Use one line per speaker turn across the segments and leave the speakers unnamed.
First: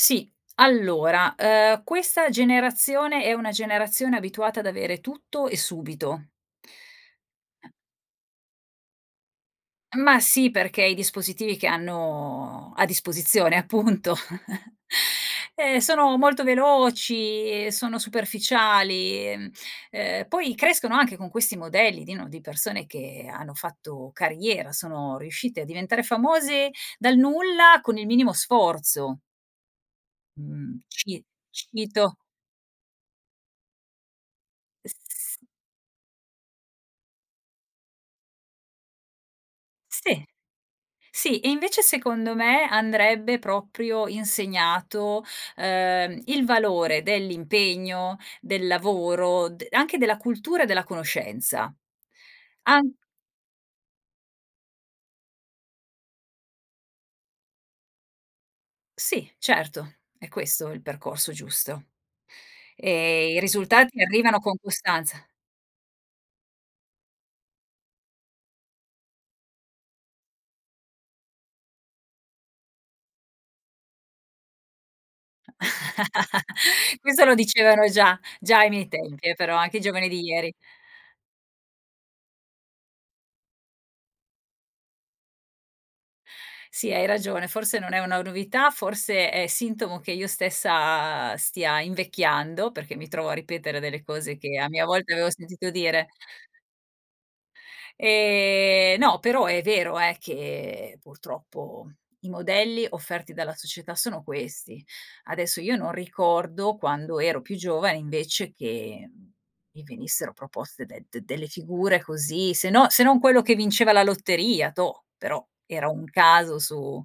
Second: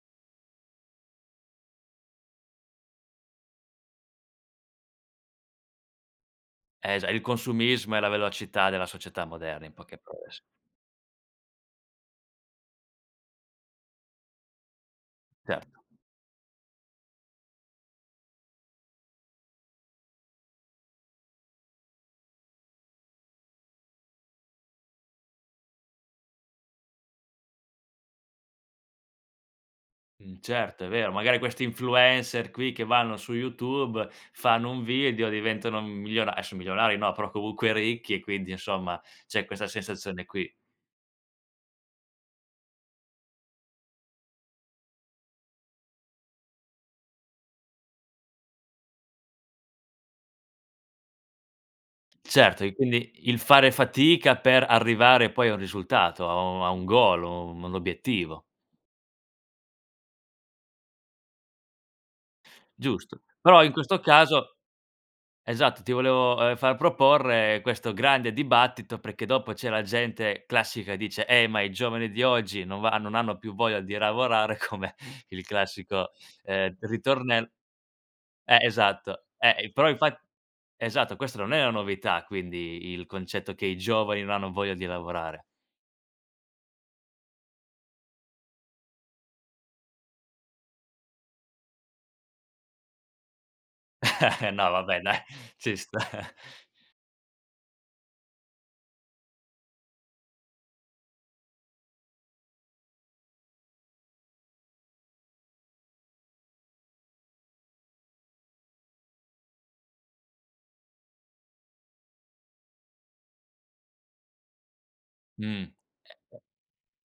Sì, allora, ehm, questa generazione è una generazione abituata ad avere tutto e subito.
Eh già il consumismo è la velocità della società moderna in poche
Ma
parole, sì.
sì perché i dispositivi che hanno a disposizione appunto,
Certo.
eh sono molto veloci e sono superficiali, ehm, ehm, poi crescono anche con questi modelli di, no, di persone che hanno fatto carriera, sono riuscite a diventare famose dal nulla con il minimo sforzo.
Mh,
Mhmm,
certo, è vero.
ci
Magari questi
cito.
influencer qui che vanno su YouTube fanno un video,
S
diventano m miliona adesso milionari, no, però comunque ricchi e quindi insomma c'è questa
Sì,
sensazione qui.
sì e invece secondo me andrebbe proprio insegnato, ehm, il valore dell'impegno, del lavoro, de anche della cultura e della conoscenza,
Certo, e
am
quindi il fare fatica per arrivare poi a un risultato, a un a un goal, a un un obiettivo.
Sì, certo, è questo il percorso giusto,
Giusto.
ehm, i
Però in
risultati
questo
mi arrivano con
caso
costanza.
esatto, ti volevo, ehm, far proporre, ehm, questo grande dibattito perché dopo c'è la gente classica e dice: "Eh ma i giovani di oggi non va non hanno più voglia di lavorare" come il classico, ehm,
Questo lo
ritornell
dicevano già
eh
già ai miei
esatto,
tempi eh,
eh
però
i
anche i
però
giovani
infatt
di ieri.
esatto, questa non è una novità quindi il concetto che i giovani non hanno voglia di lavorare.
Sì, hai ragione, forse non è una novità, forse è sintomo che io stessa stia invecchiando perché mi trovo a ripetere delle cose che a
No va
mia
beh
volta
dai,
avevo sentito
ci sta.
dire. Ehm, no, però è vero eh, che purtroppo i modelli offerti dalla società sono questi. Adesso io non ricordo quando ero più giovane invece che, mhmm, mi venissero proposte de d delle figure così, se no se non quello che vinceva la lotteria, toh, però
Mh,
era un
certo.
caso su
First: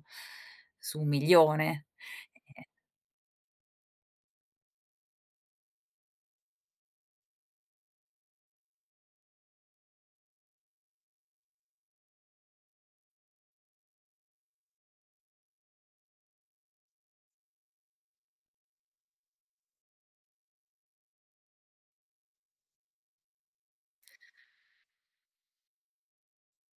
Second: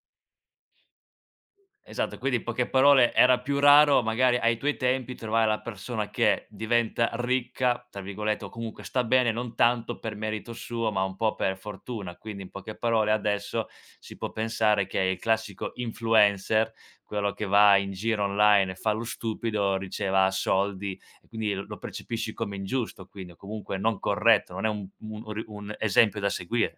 su un milione,
Esatto, quindi in
e
poche parole era più raro magari ai tuoi tempi trovare la persona che diventa "ricca," tra virgolette, o comunque sta bene, non tanto per merito suo, ma un po' per fortuna. Quindi in poche parole adesso si può pensare che è il classico influencer, quello che va in giro online e fa lo stupido, riceva soldi, quindi lo percepisci come ingiusto, quindi o comunque non corretto, non è un un ri un esempio da seguire.